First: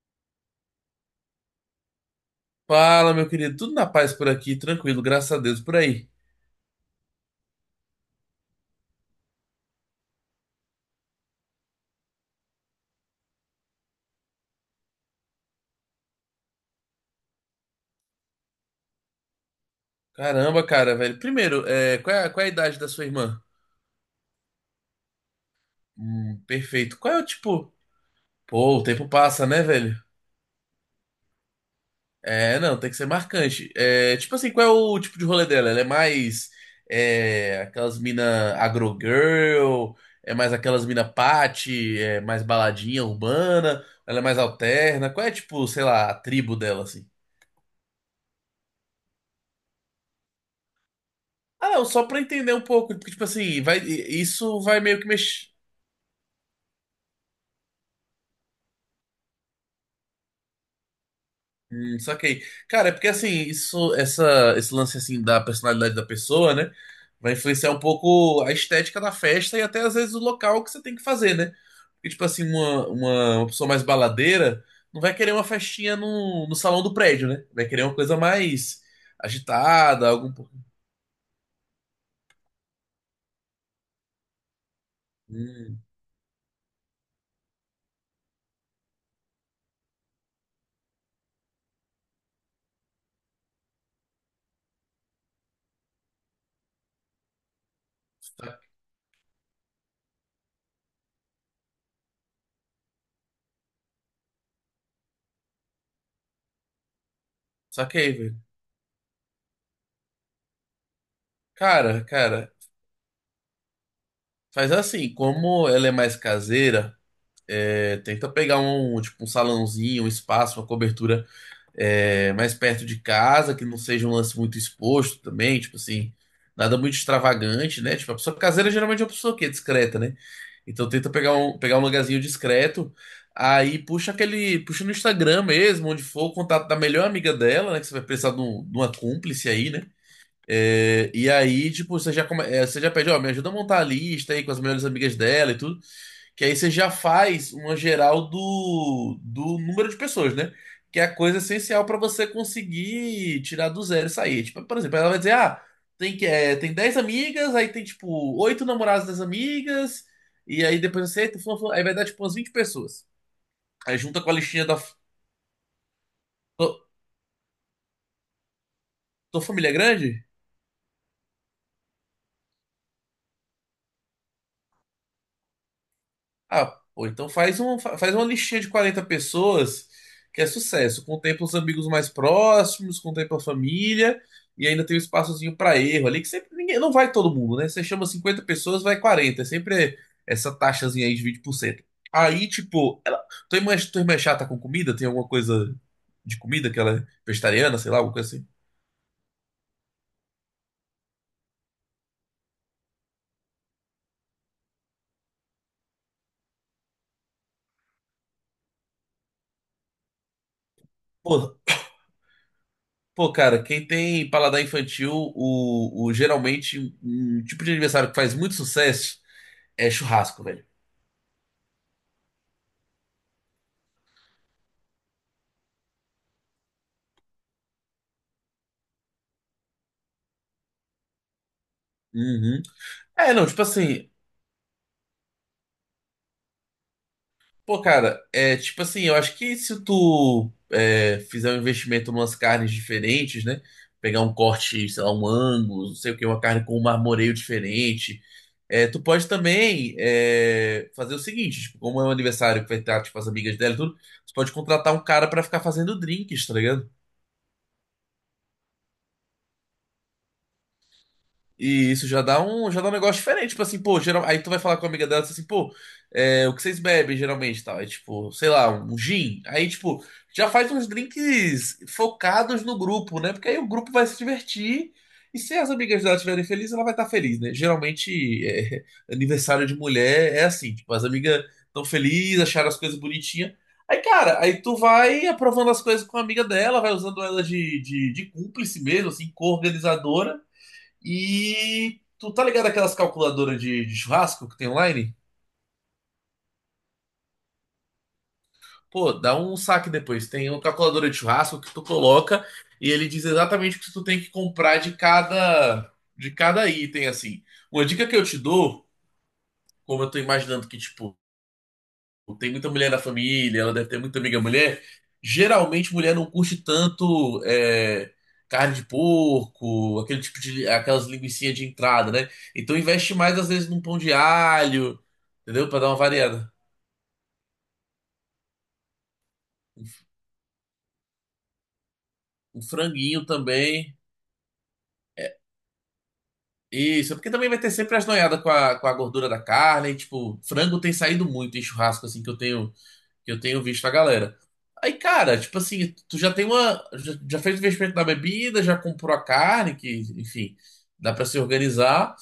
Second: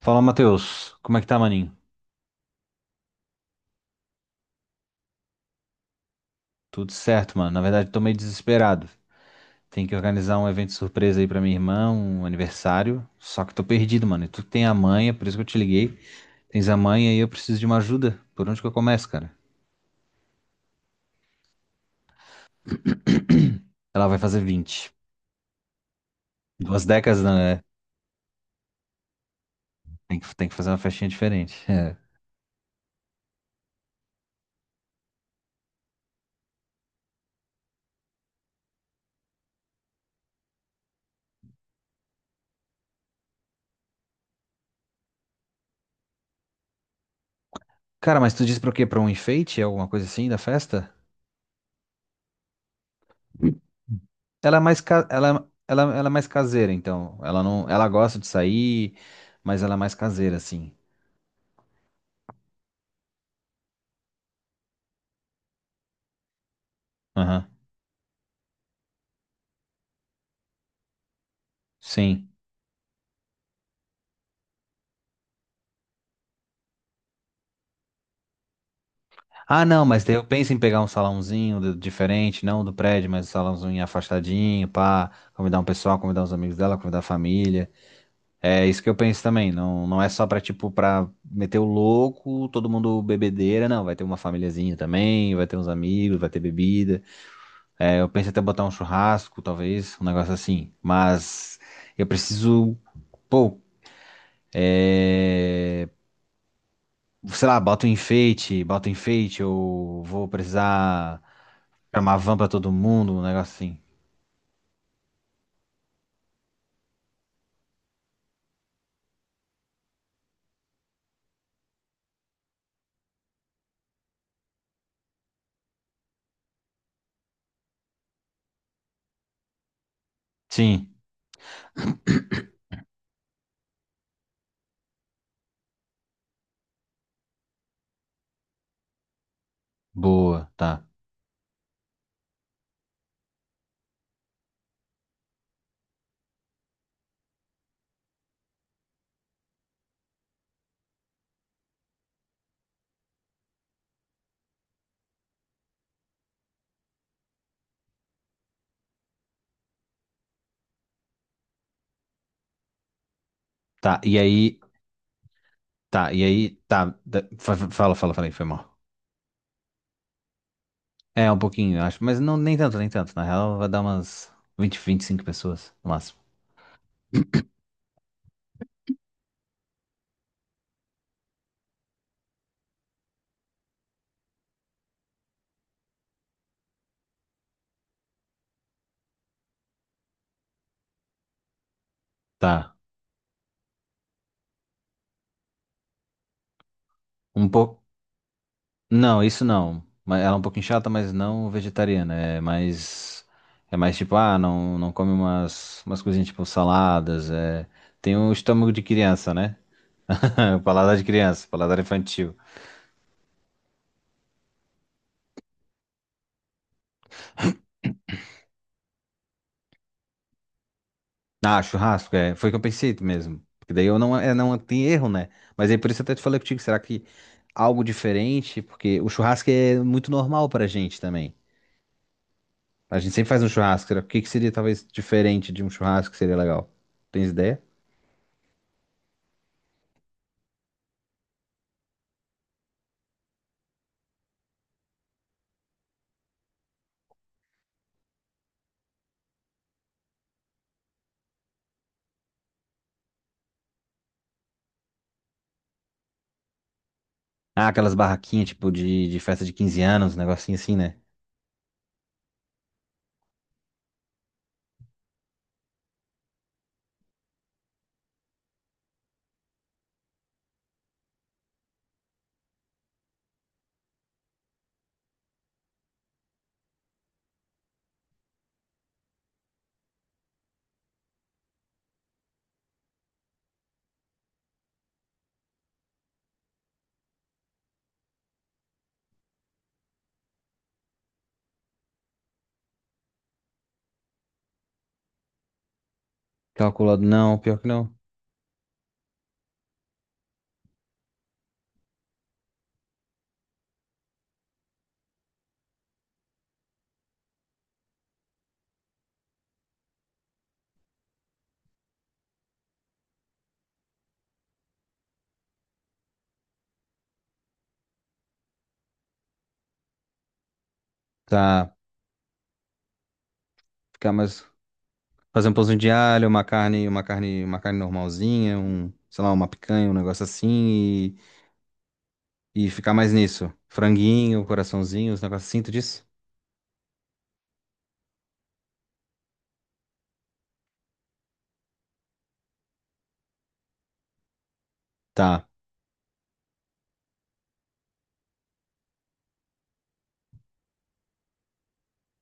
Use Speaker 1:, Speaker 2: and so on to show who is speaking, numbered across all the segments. Speaker 1: Fala, Matheus. Como é que tá, maninho?
Speaker 2: Fala, meu querido. Tudo na paz por aqui, tranquilo, graças a Deus, por aí.
Speaker 1: Tudo certo, mano. Na verdade, tô meio desesperado. Tem que organizar um evento surpresa aí pra minha irmã, um aniversário. Só que tô perdido, mano. E tu tem a manha, por isso que eu te liguei. Tens a manha e eu preciso de uma ajuda. Por onde que eu começo, cara?
Speaker 2: Caramba, cara, velho. Primeiro, qual é a idade da sua irmã?
Speaker 1: Ela vai fazer 20. Duas
Speaker 2: Perfeito. Qual é
Speaker 1: décadas,
Speaker 2: o
Speaker 1: não é?
Speaker 2: tipo? Pô, o tempo passa, né, velho?
Speaker 1: Tem que fazer uma festinha diferente. É.
Speaker 2: É, não, tem que ser marcante. É, tipo assim, qual é o tipo de rolê dela? Ela é mais aquelas mina agro girl, é mais aquelas mina party, é mais baladinha urbana, ela é mais alterna. Qual é, tipo, sei lá, a tribo dela, assim?
Speaker 1: Cara, mas tu disse pra o quê? Pra um enfeite? É alguma coisa assim da festa?
Speaker 2: Ah, não, só pra entender um pouco, porque, tipo assim,
Speaker 1: Ela é
Speaker 2: isso
Speaker 1: mais
Speaker 2: vai meio
Speaker 1: ca...
Speaker 2: que mexer.
Speaker 1: ela, ela é mais caseira, então. Ela não, ela gosta de sair, mas ela é mais caseira, assim.
Speaker 2: Saquei. Cara, é porque assim, esse lance assim da personalidade da pessoa, né? Vai
Speaker 1: Aham,
Speaker 2: influenciar um pouco a estética da festa e até às vezes o local que você tem que fazer, né? Porque, tipo
Speaker 1: sim.
Speaker 2: assim, uma pessoa mais baladeira não vai querer uma festinha no salão do prédio, né? Vai querer uma coisa mais
Speaker 1: Ah, não, mas
Speaker 2: agitada,
Speaker 1: daí eu
Speaker 2: algum. pouco-
Speaker 1: penso em pegar diferente, não do prédio, mas um salãozinho afastadinho, pá, convidar um
Speaker 2: Hum,
Speaker 1: pessoal, convidar uns amigos dela, convidar a família. É isso que eu penso também, não, não é só pra, tipo, pra meter o louco, todo mundo bebedeira. Não, vai ter uma famíliazinha também, vai ter uns amigos, vai ter bebida. É, eu penso até
Speaker 2: sa-
Speaker 1: botar um churrasco, talvez, um negócio assim, mas eu preciso, pô, é, sei lá,
Speaker 2: saquei, velho.
Speaker 1: bota um enfeite, ou vou precisar comprar
Speaker 2: Cara,
Speaker 1: uma van pra
Speaker 2: cara,
Speaker 1: todo mundo, um negócio assim.
Speaker 2: faz assim, como ela é mais caseira, tenta pegar um, tipo, um salãozinho, um espaço, uma cobertura mais perto de casa, que não seja um lance muito exposto também, tipo assim, nada muito extravagante, né? Tipo, a pessoa caseira geralmente é uma pessoa que é discreta, né? Então
Speaker 1: Sim,
Speaker 2: tenta pegar um lugarzinho discreto, aí puxa no Instagram mesmo, onde for o contato da melhor amiga dela, né? Que você vai precisar de uma cúmplice aí, né?
Speaker 1: boa, tá.
Speaker 2: É, e aí, tipo, você já pede, ó, me ajuda a montar a lista aí com as melhores amigas dela e tudo. Que aí você já faz uma geral do número de pessoas, né? Que é a coisa essencial para você conseguir tirar do zero e sair. Tipo, por exemplo, ela vai dizer, ah, tem 10 amigas, aí tem, tipo, oito namorados das amigas, e aí depois aí vai dar, tipo, umas 20 pessoas. Aí
Speaker 1: Tá, e
Speaker 2: junta com a
Speaker 1: aí,
Speaker 2: listinha da...
Speaker 1: tá, e aí,
Speaker 2: Tua
Speaker 1: tá. da- fa- fa- Fala, fala, falei, foi mal.
Speaker 2: tua família é grande?
Speaker 1: É, um pouquinho, eu acho, mas não, nem tanto, nem tanto. Na real, vai dar umas 20, 25 pessoas, no máximo.
Speaker 2: Ah, pô, então faz uma listinha de 40 pessoas que é sucesso. Contempla os amigos mais próximos, contempla a família e ainda tem um espaçozinho para erro ali, que sempre ninguém, não vai todo mundo, né? Você chama 50 pessoas, vai 40. É sempre essa taxazinha aí de 20%. Aí,
Speaker 1: Tá,
Speaker 2: tipo, ela, tua irmã é chata com comida? Tem alguma coisa de comida que ela é
Speaker 1: um
Speaker 2: vegetariana,
Speaker 1: pouco.
Speaker 2: sei lá, alguma coisa assim?
Speaker 1: Não, isso não. Mas ela é um pouquinho chata, mas não vegetariana. É mais tipo, ah, não, não come umas coisinhas tipo saladas. É... Tem o estômago de criança, né? Paladar de criança,
Speaker 2: Pô,
Speaker 1: paladar infantil.
Speaker 2: pô, cara, quem tem paladar infantil, o geralmente um tipo de aniversário que faz muito sucesso é churrasco, velho.
Speaker 1: Ah, churrasco, é. Foi o que eu pensei mesmo. Porque daí eu não, é, não tem erro, né? Mas aí por isso eu até te falei contigo, será que algo diferente? Porque o churrasco é muito normal pra gente também.
Speaker 2: Uhum.
Speaker 1: A gente sempre
Speaker 2: É,
Speaker 1: faz
Speaker 2: não,
Speaker 1: um
Speaker 2: tipo
Speaker 1: churrasco. O
Speaker 2: assim,
Speaker 1: que que seria talvez diferente de um churrasco que seria legal? Tens ideia?
Speaker 2: pô, cara, é tipo assim, eu acho que se tu fizer um investimento em umas carnes diferentes, né? Pegar um corte, sei lá, um ângulo, não sei o que, uma carne com um marmoreio diferente. É, tu pode também fazer o seguinte, tipo, como é um aniversário que vai ter tipo, as amigas dela e tudo, tu pode contratar um cara pra ficar fazendo drinks, tá ligado?
Speaker 1: Ah, aquelas barraquinhas tipo de festa de 15 anos, um negocinho assim, né?
Speaker 2: E isso já dá um negócio diferente. Tipo assim, pô, aí tu vai falar com a amiga dela tu fala assim, pô, o que vocês bebem geralmente, tal. Aí, tipo, sei lá, um gin. Aí, tipo, já faz uns drinks focados no grupo, né? Porque aí o grupo vai se divertir. E se as amigas dela estiverem felizes, ela vai estar feliz, né? Geralmente, aniversário de mulher é assim, tipo, as amigas estão felizes, acharam as coisas bonitinhas. Aí, cara, aí tu vai aprovando as coisas com a amiga dela, vai usando ela de cúmplice mesmo, assim, co-organizadora. E tu tá ligado aquelas calculadoras de churrasco que tem online?
Speaker 1: Calculado, não, pior que não.
Speaker 2: Pô, dá um saque depois. Tem uma calculadora de churrasco que tu coloca e ele diz exatamente o que tu tem que comprar de cada item assim. Uma dica que eu te dou, como eu tô imaginando que tipo tem muita mulher na família, ela deve ter muita amiga mulher. Geralmente, mulher não curte tanto carne de porco, aquele aquelas linguicinhas de
Speaker 1: Tá,
Speaker 2: entrada, né? Então, investe mais, às vezes, num pão
Speaker 1: ficar
Speaker 2: de
Speaker 1: mais.
Speaker 2: alho,
Speaker 1: Fazer um
Speaker 2: entendeu?
Speaker 1: pãozinho
Speaker 2: Pra dar
Speaker 1: de
Speaker 2: uma
Speaker 1: alho, uma
Speaker 2: variada.
Speaker 1: carne, uma carne, uma carne normalzinha, um, sei lá, uma picanha, um negócio assim
Speaker 2: Um
Speaker 1: e ficar mais
Speaker 2: franguinho
Speaker 1: nisso.
Speaker 2: também.
Speaker 1: Franguinho, coraçãozinho, os negócios assim, tu disse?
Speaker 2: Isso, é porque também vai ter sempre as noiadas com a gordura da carne. E, tipo, frango tem saído muito em churrasco, assim, que eu tenho visto a galera. Aí, cara,
Speaker 1: Tá.
Speaker 2: tipo assim, tu já tem uma. Já fez o investimento na bebida, já comprou a carne, que, enfim, dá pra se organizar.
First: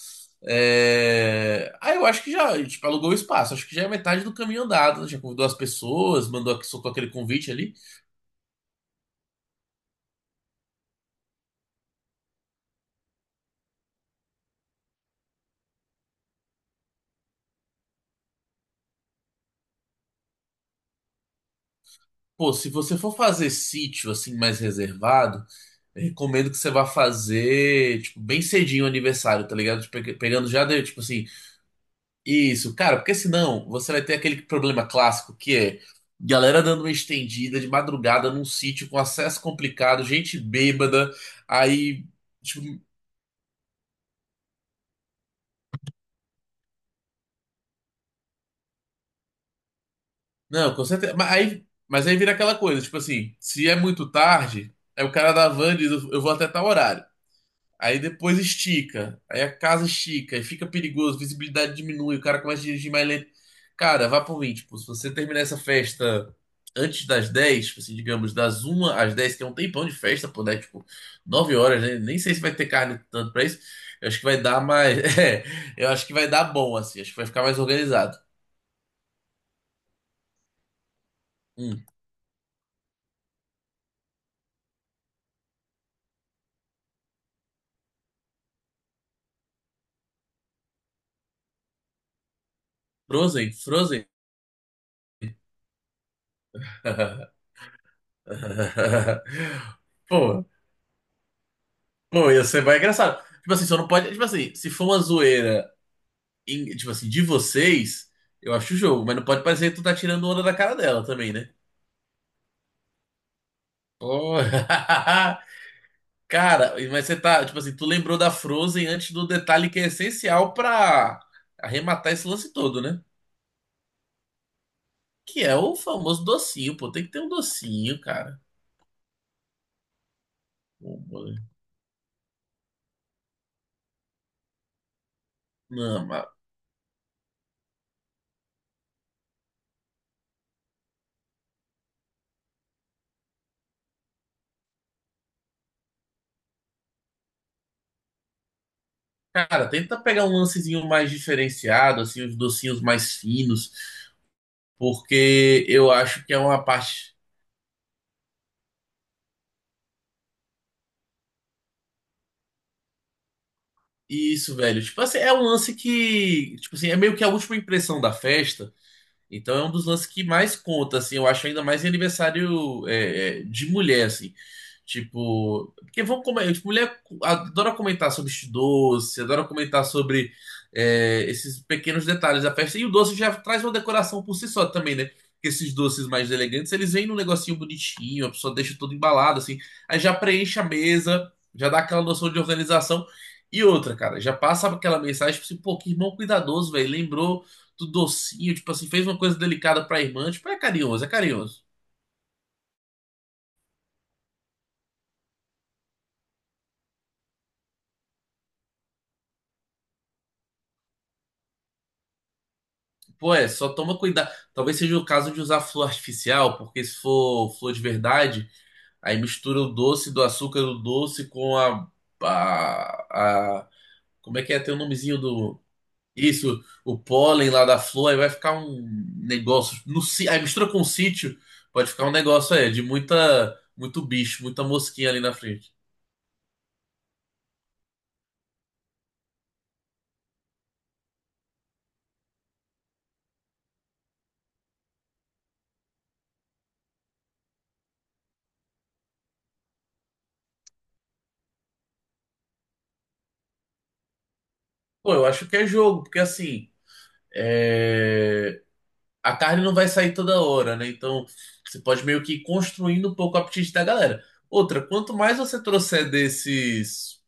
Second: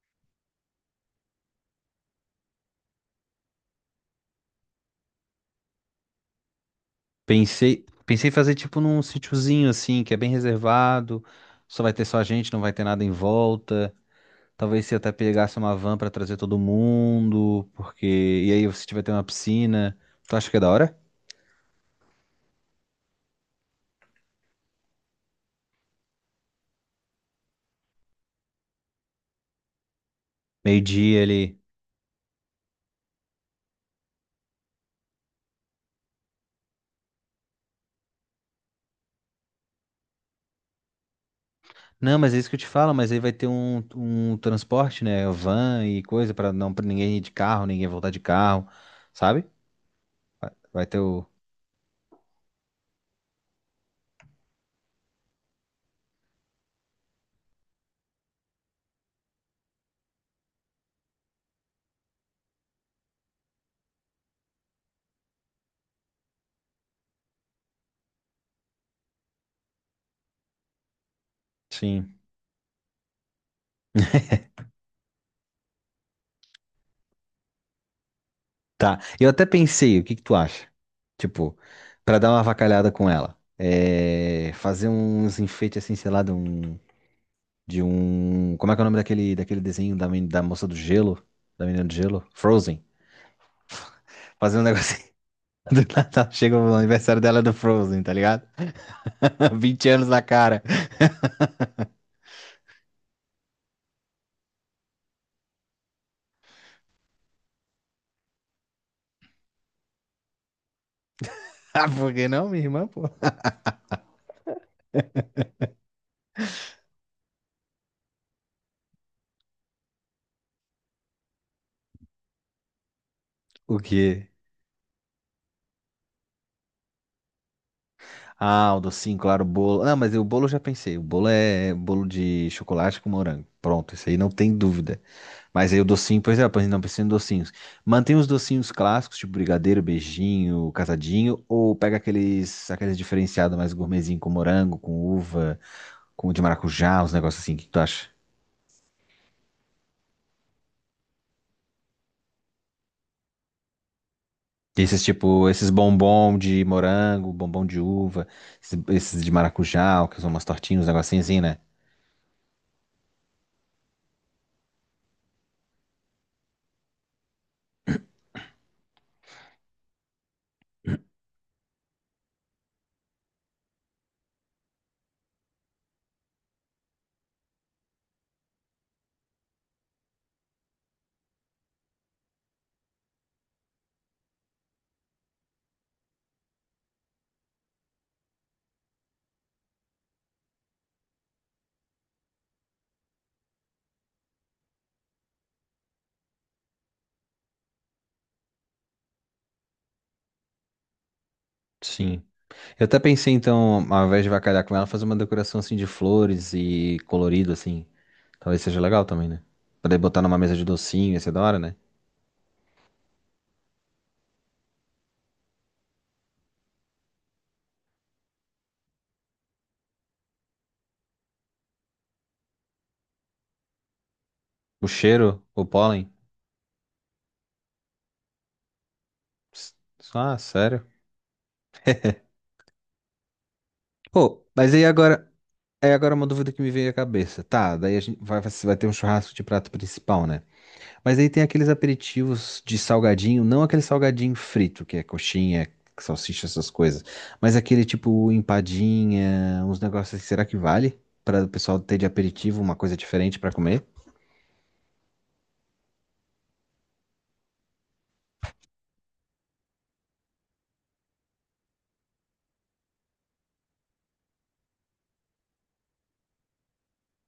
Speaker 2: Aí eu acho que já, tipo, alugou o espaço. Acho que já é metade do caminho andado, né? Já convidou as pessoas, soltou aquele convite ali.
Speaker 1: Pensei em fazer tipo num sítiozinho assim, que é bem reservado, só vai ter só a gente, não vai ter nada em volta. Talvez se até pegasse uma van pra trazer todo mundo, porque e aí se tiver ter uma piscina, tu acha que é da hora?
Speaker 2: Pô, se você for fazer sítio, assim, mais reservado, eu recomendo que você vá fazer, tipo, bem cedinho o aniversário, tá ligado? Tipo, pegando já, tipo
Speaker 1: Meio-dia
Speaker 2: assim.
Speaker 1: ali.
Speaker 2: Isso, cara, porque senão você vai ter aquele problema clássico que é galera dando uma estendida de madrugada num sítio com acesso complicado, gente bêbada, aí,
Speaker 1: Não, mas é isso que eu te
Speaker 2: tipo,
Speaker 1: falo, mas aí vai ter um transporte, né? Van e coisa pra não para ninguém ir de carro, ninguém voltar de carro, sabe?
Speaker 2: não, com
Speaker 1: Vai ter
Speaker 2: certeza,
Speaker 1: o.
Speaker 2: mas aí, vira aquela coisa, tipo assim, se é muito tarde, aí o cara da van diz, eu vou até tal horário. Aí depois estica. Aí a casa estica. Aí fica perigoso, visibilidade diminui, o cara começa a dirigir mais lento. Cara, vá por mim. Tipo, se você terminar essa festa antes das 10, tipo assim, digamos, das uma às 10, que é um tempão de festa, pô, né? Tipo, 9 horas, né?
Speaker 1: Sim.
Speaker 2: Nem sei se vai ter carne tanto pra isso. Eu acho que vai dar mais. É, eu acho que vai dar bom, assim. Acho que vai ficar mais organizado.
Speaker 1: Tá. Eu até pensei, o que que tu acha? Tipo,
Speaker 2: Hum,
Speaker 1: pra dar uma avacalhada com ela. É, fazer uns enfeites assim, sei lá, de um. De um. Como é que é o nome daquele desenho da da moça do gelo? Da menina do gelo? Frozen.
Speaker 2: Frozen, Frozen.
Speaker 1: Fazer um negocinho. Do Natal chega o aniversário dela do Frozen, tá ligado? 20 anos na
Speaker 2: Pô,
Speaker 1: cara.
Speaker 2: pô, ia ser mais engraçado. Tipo assim, só não pode. Tipo assim, se for uma zoeira, tipo assim, de vocês, eu acho o jogo, mas não pode parecer que tu tá tirando onda da cara dela também, né?
Speaker 1: Ah, por que não, minha irmã, pô?
Speaker 2: Pô, cara, mas você tá, tipo assim, tu lembrou da Frozen antes do detalhe que é essencial pra arrematar esse lance todo, né?
Speaker 1: O quê?
Speaker 2: Que é o famoso docinho, pô, tem que ter um docinho, cara.
Speaker 1: Ah, o docinho, claro, o bolo. Ah, mas o bolo eu já pensei.
Speaker 2: Pô,
Speaker 1: O bolo
Speaker 2: mano.
Speaker 1: é bolo de chocolate com morango. Pronto, isso aí não tem dúvida. Mas aí o
Speaker 2: Não,
Speaker 1: docinho,
Speaker 2: mas,
Speaker 1: pois é, pois não pensei em docinhos. Mantém os docinhos clássicos, tipo brigadeiro, beijinho, casadinho, ou pega aqueles diferenciados mais gourmetzinho com morango, com uva, com de maracujá, uns negócios assim. O que tu acha?
Speaker 2: cara, tenta pegar um lancezinho mais diferenciado, assim, os docinhos mais finos,
Speaker 1: Esses tipo,
Speaker 2: porque
Speaker 1: esses
Speaker 2: eu acho que é
Speaker 1: bombom
Speaker 2: uma
Speaker 1: de
Speaker 2: parte.
Speaker 1: morango, bombom de uva, esses de maracujá, que são umas tortinhas, uns negocinhos assim, né?
Speaker 2: Isso, velho. Tipo assim, é um lance que, tipo assim, é meio que a última impressão da festa. Então é um dos lances que mais conta, assim, eu acho ainda mais em aniversário de mulher, assim. Tipo, porque vão comer, tipo, mulher adora comentar sobre este doce, adora comentar sobre esses pequenos detalhes da festa. E o doce já traz uma decoração por si só também, né? Porque esses doces mais elegantes, eles vêm num negocinho bonitinho, a pessoa deixa tudo embalado, assim. Aí já preenche a mesa, já dá aquela noção de organização. E outra, cara, já passa aquela mensagem, tipo assim, pô, que irmão cuidadoso, velho. Lembrou do docinho, tipo assim, fez uma coisa delicada pra irmã, tipo, é carinhoso, é carinhoso.
Speaker 1: Sim. Eu até pensei, então, ao invés de avacalhar com ela, fazer uma decoração assim de flores e colorido, assim. Talvez seja legal também, né? Poder botar numa mesa de docinho, ia ser da hora, né?
Speaker 2: Pô, só toma cuidado. Talvez seja o caso de usar flor artificial, porque se for flor de verdade, aí mistura o doce do açúcar do doce com a, a- como é que é? Tem o
Speaker 1: O
Speaker 2: nomezinho
Speaker 1: cheiro,
Speaker 2: do.
Speaker 1: o pólen.
Speaker 2: Isso, o pólen lá da flor, aí vai ficar um
Speaker 1: Ps,
Speaker 2: negócio. No, si-
Speaker 1: ah,
Speaker 2: aí mistura com o
Speaker 1: sério?
Speaker 2: sítio, pode ficar um negócio aí de muito bicho,
Speaker 1: Pô,
Speaker 2: muita
Speaker 1: mas aí
Speaker 2: mosquinha ali
Speaker 1: agora
Speaker 2: na frente.
Speaker 1: é agora uma dúvida que me veio à cabeça. Tá, daí a gente vai, vai ter um churrasco de prato principal, né? Mas aí tem aqueles aperitivos de salgadinho, não aquele salgadinho frito, que é coxinha, salsicha, essas coisas, mas aquele tipo empadinha, uns negócios assim, será que vale para o pessoal ter de aperitivo uma coisa diferente para comer?
Speaker 2: Pô, eu acho que é jogo, porque assim. É... a carne não vai sair toda hora, né? Então você pode meio que ir construindo um pouco o apetite da galera. Outra, quanto mais você trouxer desses,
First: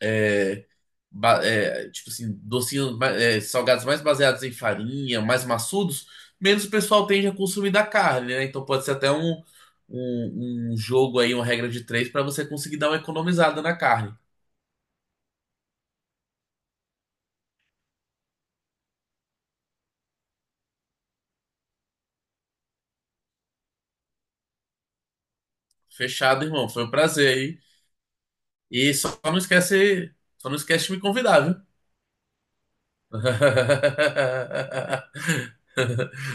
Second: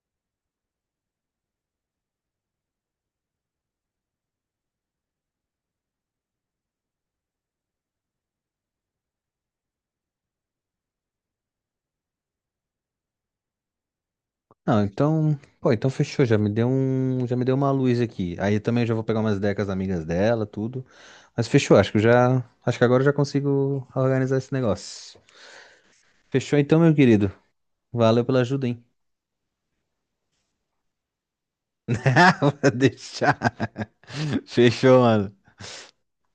Speaker 2: é, tipo assim, docinhos, salgados mais baseados em farinha, mais maçudos, menos o pessoal tende a consumir da carne, né? Então pode ser até um, um, jogo aí, uma regra de três, para você conseguir dar uma economizada na carne.
Speaker 1: Não, então, pô, então fechou, já me deu uma luz aqui. Aí eu também já vou pegar umas decas amigas dela, tudo. Mas fechou, acho que eu já, acho que agora eu já consigo organizar esse negócio.
Speaker 2: Fechado,
Speaker 1: Fechou
Speaker 2: irmão.
Speaker 1: então,
Speaker 2: Foi um
Speaker 1: meu
Speaker 2: prazer
Speaker 1: querido.
Speaker 2: aí.
Speaker 1: Valeu pela ajuda, hein?
Speaker 2: E só não esquece de me convidar, viu?
Speaker 1: Vou deixar. Fechou, mano.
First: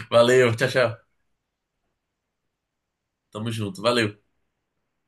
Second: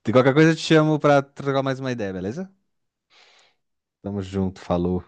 Speaker 1: De qualquer coisa eu
Speaker 2: Valeu,
Speaker 1: te
Speaker 2: tchau,
Speaker 1: chamo
Speaker 2: tchau.
Speaker 1: pra trocar mais uma ideia, beleza?
Speaker 2: Tamo junto,
Speaker 1: Tamo
Speaker 2: valeu.
Speaker 1: junto, falou.